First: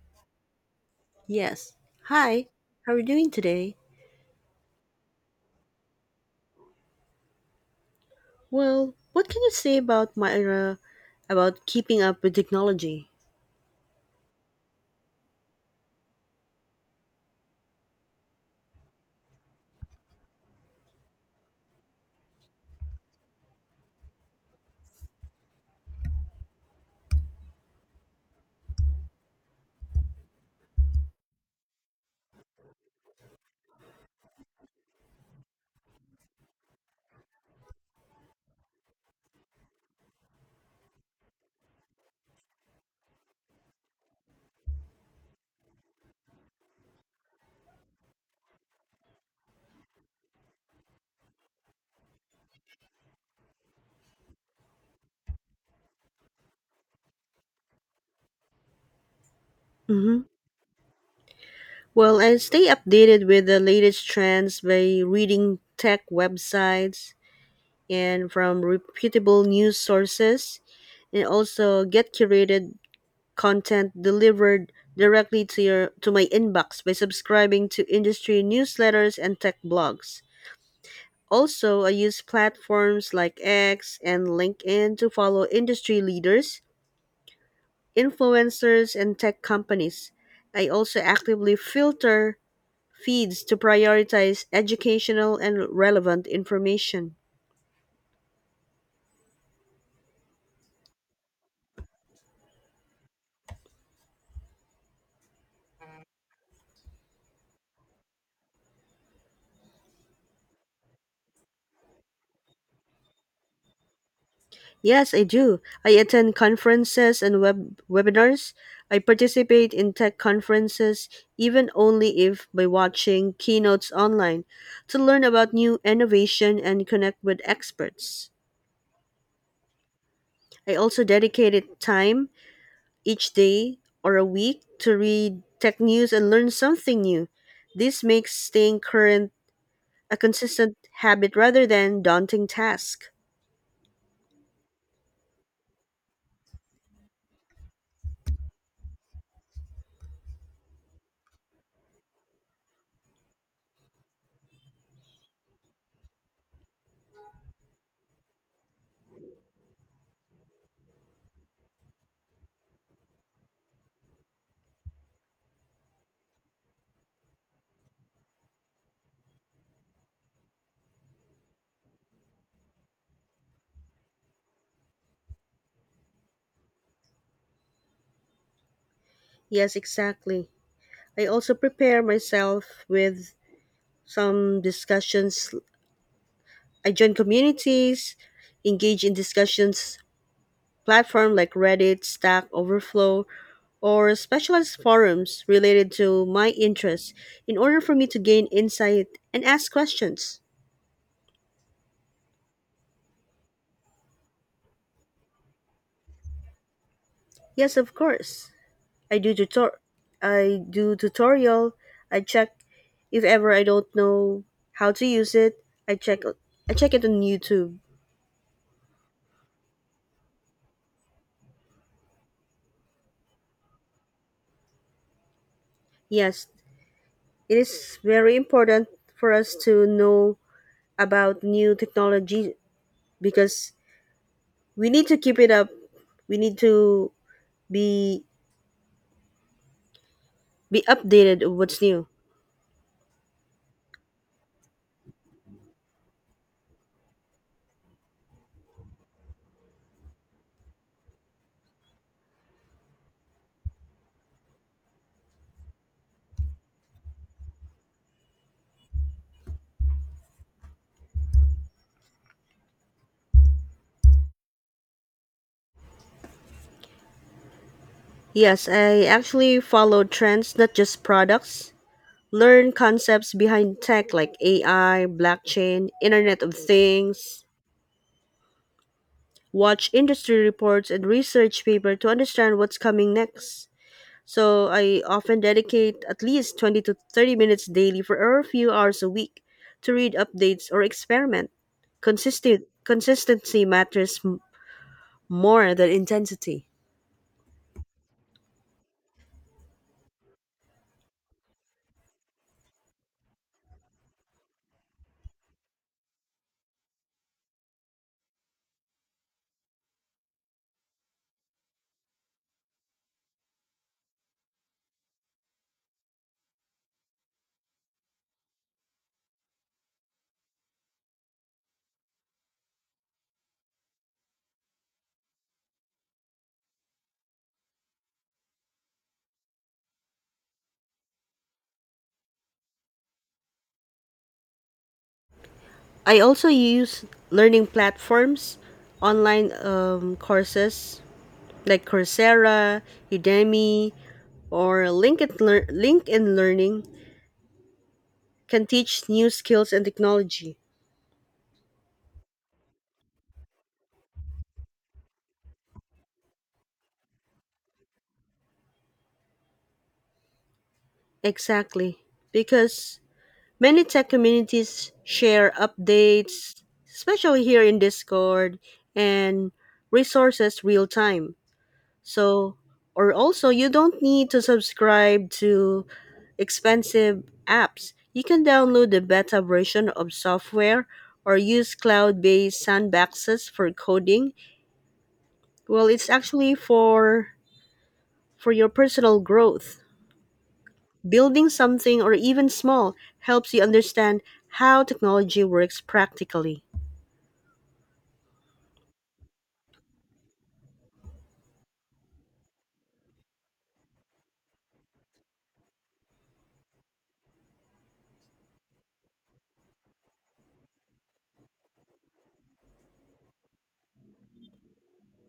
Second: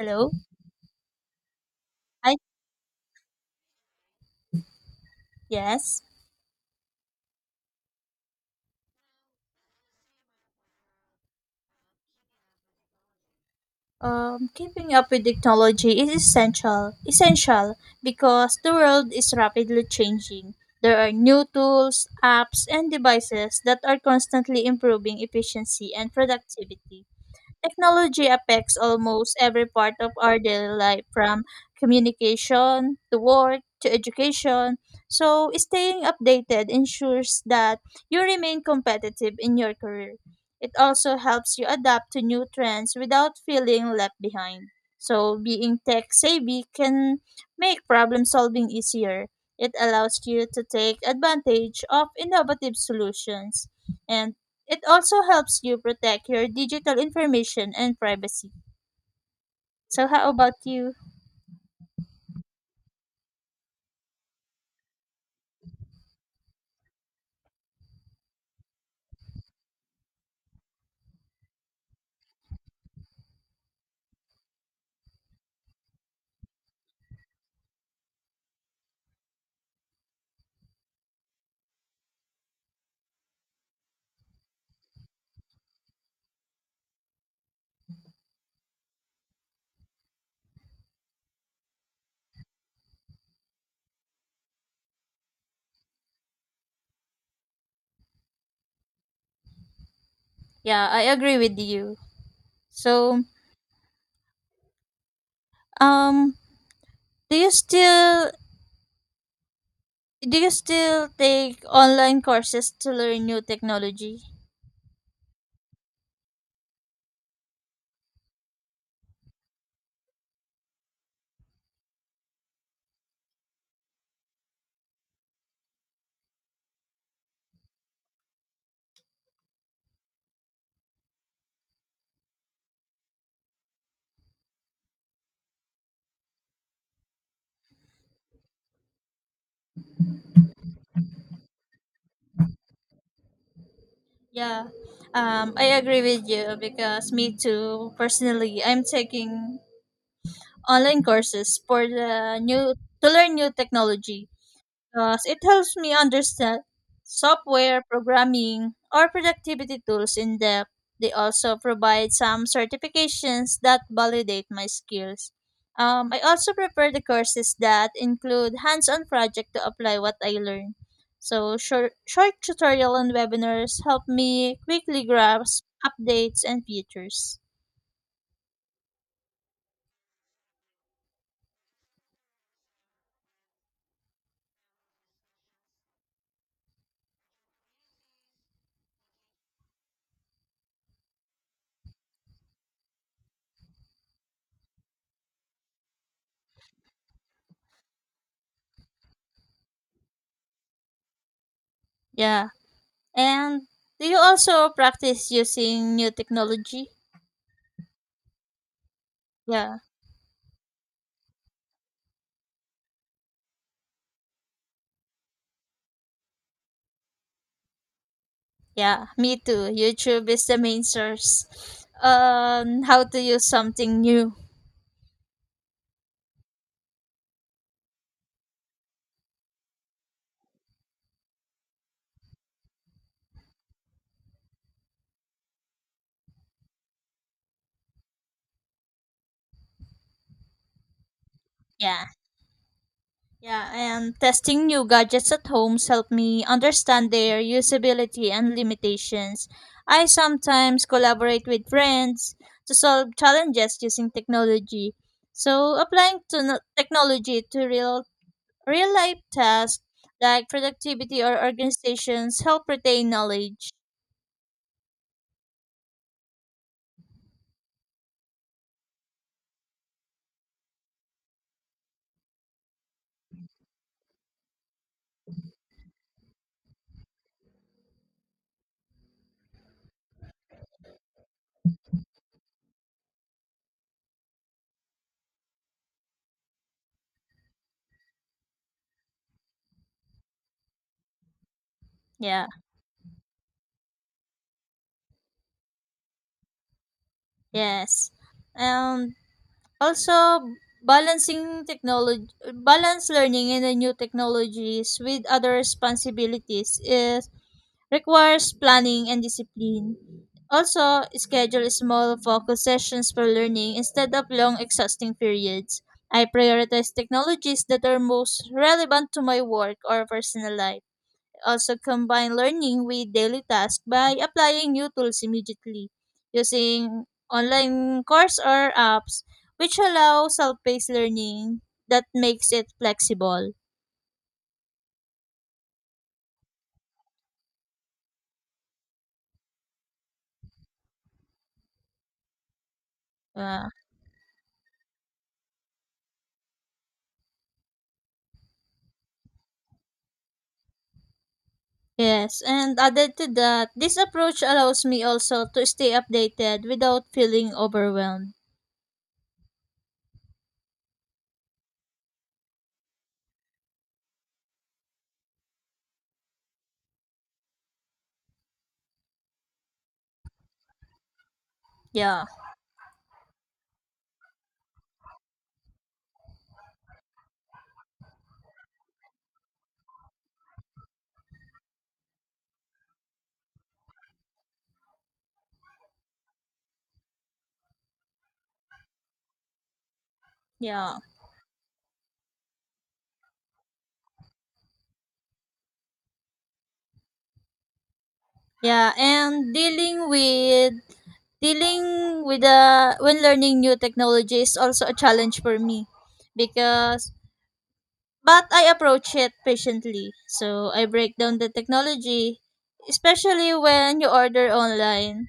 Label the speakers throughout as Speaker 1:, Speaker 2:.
Speaker 1: Hello.
Speaker 2: Yes.
Speaker 1: Hi.
Speaker 2: Hi. How are you doing today?
Speaker 1: Yes.
Speaker 2: Well, what can you say about my about keeping up with technology?
Speaker 1: Keeping up with technology is essential. Essential because the world is rapidly changing. There are new tools, apps, and devices that are constantly improving efficiency and productivity. Technology affects almost every part of our daily life, from communication to work to education. So, staying updated ensures that you remain competitive in your career. It also helps you adapt to new trends without feeling left behind. So, being tech savvy can make problem solving easier. It allows you to take advantage of innovative solutions. And it also helps you protect your digital information and privacy. So
Speaker 2: Mm-hmm.
Speaker 1: how about you?
Speaker 2: Well, I stay updated with the latest trends by reading tech websites and from reputable news sources, and also get curated content delivered directly to your to my inbox by subscribing to industry newsletters and tech blogs. Also, I use platforms like X and LinkedIn to follow industry leaders, influencers, and tech companies. I also actively filter feeds to prioritize educational and relevant information.
Speaker 1: Yeah, I agree with you. So, um, do you still do you still take online courses to learn new technology?
Speaker 2: Yes, I do. I attend conferences and webinars. I participate in tech conferences, even only if by watching keynotes online, to learn about new innovation and connect with experts. I also dedicated time each day or a week to read tech news and learn something new. This makes staying current a consistent habit rather than daunting task.
Speaker 1: Yeah. I agree with you because me too. Personally, I'm taking online courses for the new to learn new technology, because it helps me understand software, programming, or productivity tools in depth. They also provide some certifications that validate my skills. I also prepare the courses that include hands on project to apply what I learn. So, short tutorial and webinars help me quickly grasp updates and features.
Speaker 2: Yes, exactly. I also prepare myself with some discussions. I join communities, engage in discussions platform like Reddit, Stack Overflow, or specialized forums related to my interests in order for me to gain insight and ask questions.
Speaker 1: Yeah. And do you also practice using new technology?
Speaker 2: Yes, of course. I do tutor
Speaker 1: Yeah.
Speaker 2: I do tutorial. I check if ever I don't know how to use it. I check I check it on YouTube.
Speaker 1: Yeah, me too. YouTube is the main source on how to use something new.
Speaker 2: Yes, it is very important for us to know about new technology because we need to keep it up. We need to be be updated of what's
Speaker 1: Yeah.
Speaker 2: new.
Speaker 1: Yeah, and testing new gadgets at homes help me understand their usability and limitations. I sometimes collaborate with friends to solve challenges using technology. So applying to technology to real life tasks like productivity or organizations help retain knowledge.
Speaker 2: Yes, I actually follow trends, not just products. Learn concepts behind tech like AI, blockchain, Internet of Things. Watch industry reports and research paper to understand what's coming next. So I often dedicate at least 20 to 30 minutes daily for a few hours a week to read updates or experiment.
Speaker 1: Yeah.
Speaker 2: Consistent consistency matters more than intensity.
Speaker 1: Yes. And also, balancing technology, balance learning in the new technologies with other responsibilities is requires planning and discipline. Also, schedule small focus sessions for learning instead of long exhausting periods. I prioritize technologies that are most relevant to my work or personal life, also combine learning with daily tasks by applying new tools immediately, using online course or apps which allow self-paced learning that makes it flexible.
Speaker 2: I also use learning platforms, online courses like Coursera,
Speaker 1: Uh,
Speaker 2: Udemy, or LinkedIn Learning can teach new skills and technology.
Speaker 1: yes, and added to that, this approach allows me also to stay updated without feeling overwhelmed.
Speaker 2: Exactly. Because many tech communities share updates, especially here in Discord, and resources real time.
Speaker 1: Yeah,
Speaker 2: So, or also, you don't need to subscribe to expensive apps. You can download the beta version of software or use cloud-based sandboxes for coding. Well, it's actually for your personal growth.
Speaker 1: yeah,
Speaker 2: Building something or even small helps you understand how technology works practically.
Speaker 1: yeah, and dealing with the when learning new technology is also a challenge for me, because but I approach it patiently. So I break down the technology, especially when you order online.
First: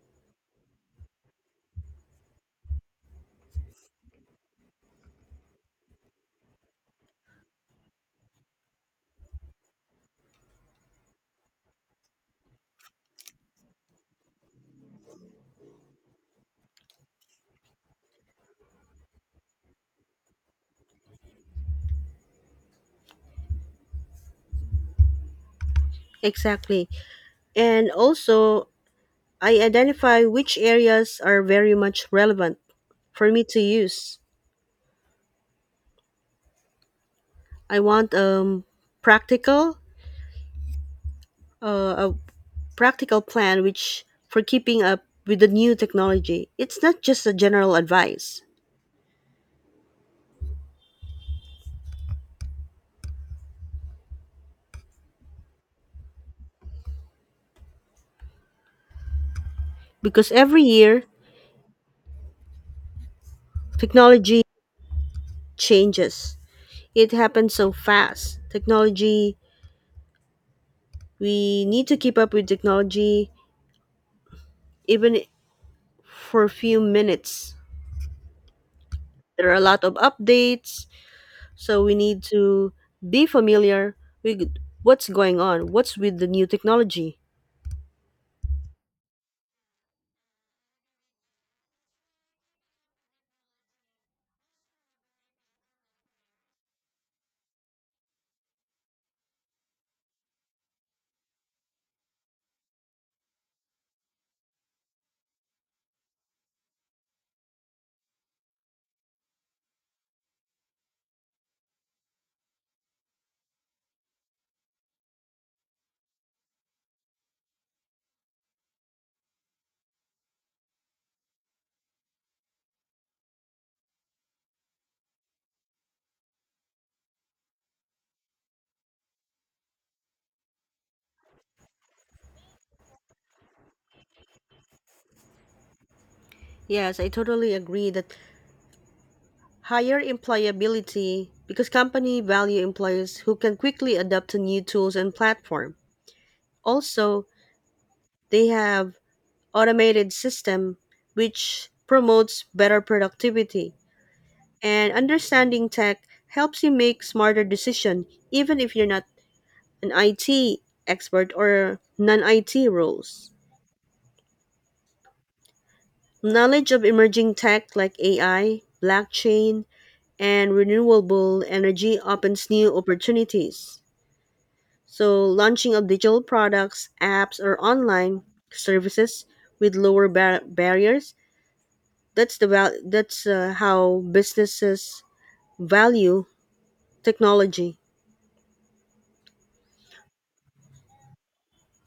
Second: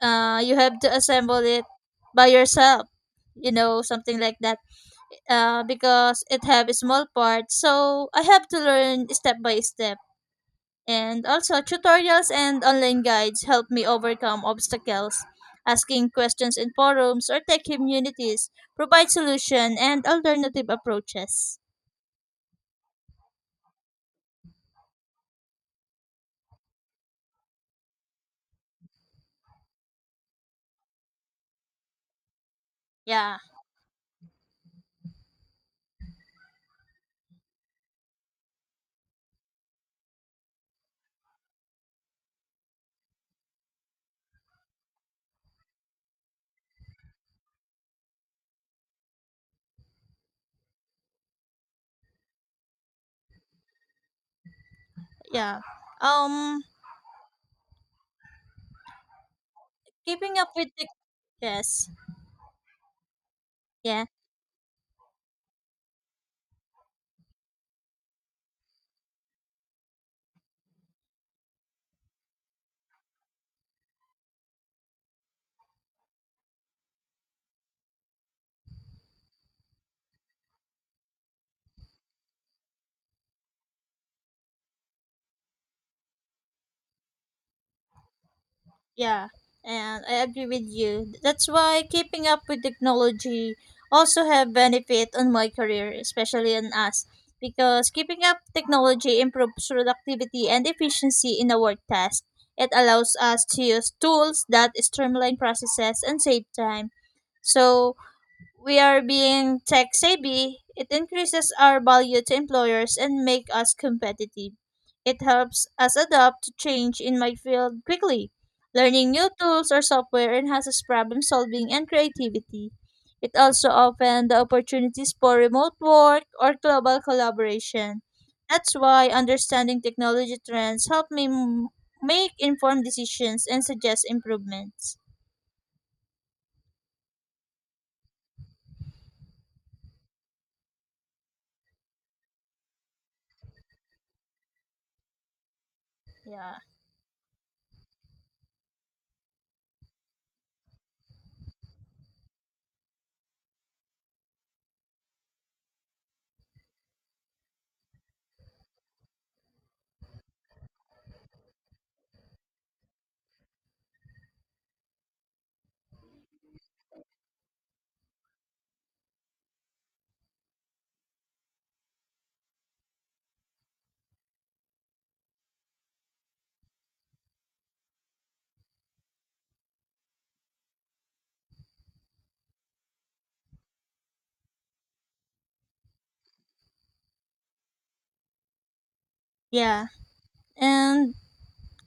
Speaker 1: You have to assemble it by yourself, you know, something like that. Because it have small parts, so I have to learn step by step. And also tutorials and online guides help me overcome obstacles. Asking questions in forums or tech communities provide solution and alternative approaches.
Speaker 2: Exactly. And also, I identify which areas are very much relevant for
Speaker 1: Yeah.
Speaker 2: me to use. I want practical a practical plan which for keeping up with the new technology. It's not just a general advice
Speaker 1: Yeah. Um
Speaker 2: because
Speaker 1: Keeping up
Speaker 2: every
Speaker 1: with the
Speaker 2: year
Speaker 1: yes. Yeah.
Speaker 2: technology changes. It happens so fast. Technology, we need to keep up with technology even for a few minutes. There are a lot of updates, so we need to be familiar with what's going on, what's with the new technology.
Speaker 1: Yeah. And I agree with you. That's why keeping up with technology also have benefit on my career, especially on us. Because keeping up technology improves productivity and efficiency in a work task. It allows us to use tools that streamline processes and save time. So we are being tech savvy, it increases our value to employers and make us competitive. It helps us adapt to change in my field quickly. Learning new tools or software enhances problem solving and creativity. It also opens the opportunities for remote work or global collaboration. That's why understanding technology trends help make informed decisions and suggest improvements.
Speaker 2: Yes, I totally agree that higher employability because company value employees who can quickly adapt to new tools and platform.
Speaker 1: Yeah.
Speaker 2: Also, they have automated system which promotes better productivity and understanding tech helps you make smarter decision even if you're not an IT expert or non-IT roles. Knowledge of emerging tech like AI, blockchain, and renewable energy opens new opportunities. So, launching of digital products, apps, or online services with barriers, that's how businesses value technology.
Speaker 1: Yeah. And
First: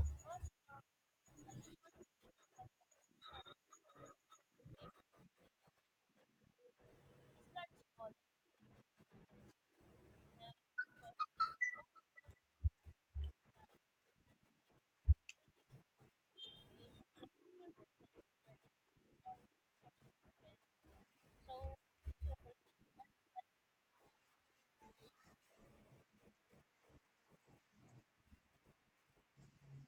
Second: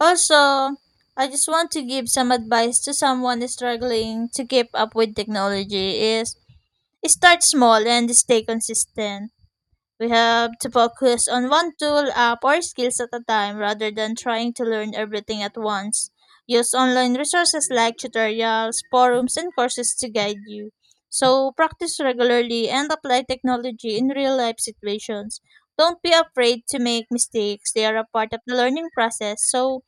Speaker 1: also, I just want to give some advice to someone struggling to keep up with technology is start small and stay consistent. We have to focus on one tool, app, or skills at a time rather than trying to learn everything at once. Use online resources like tutorials, forums, and courses to guide you. So, practice regularly and apply technology in real life situations. Don't be afraid to make mistakes, they are a part of the learning process. So,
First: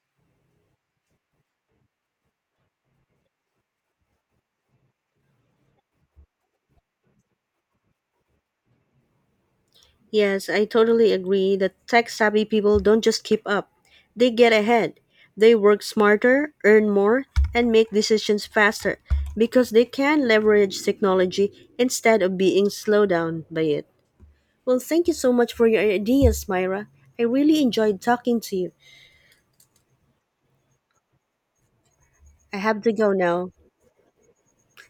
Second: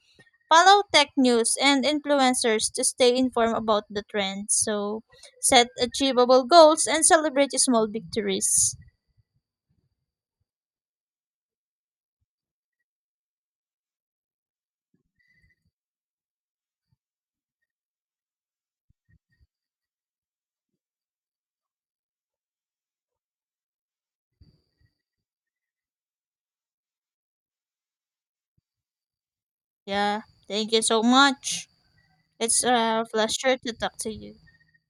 Speaker 1: follow tech news and influencers to stay informed about the trends. So set achievable goals and celebrate small victories.
Speaker 2: Yes, I totally agree that tech-savvy people don't just keep up. They get ahead. They work smarter, earn more, and make decisions faster because they can leverage technology instead of being slowed down by it. Well, thank you so much for your ideas, Myra. I really enjoyed talking to you.
Speaker 1: Yeah. Thank you so much.
Speaker 2: I
Speaker 1: It's
Speaker 2: have to
Speaker 1: a
Speaker 2: go now.
Speaker 1: pleasure to talk to you.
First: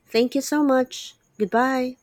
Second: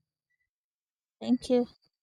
Speaker 2: Thank you so much.
Speaker 1: Thank you.
Speaker 2: Goodbye.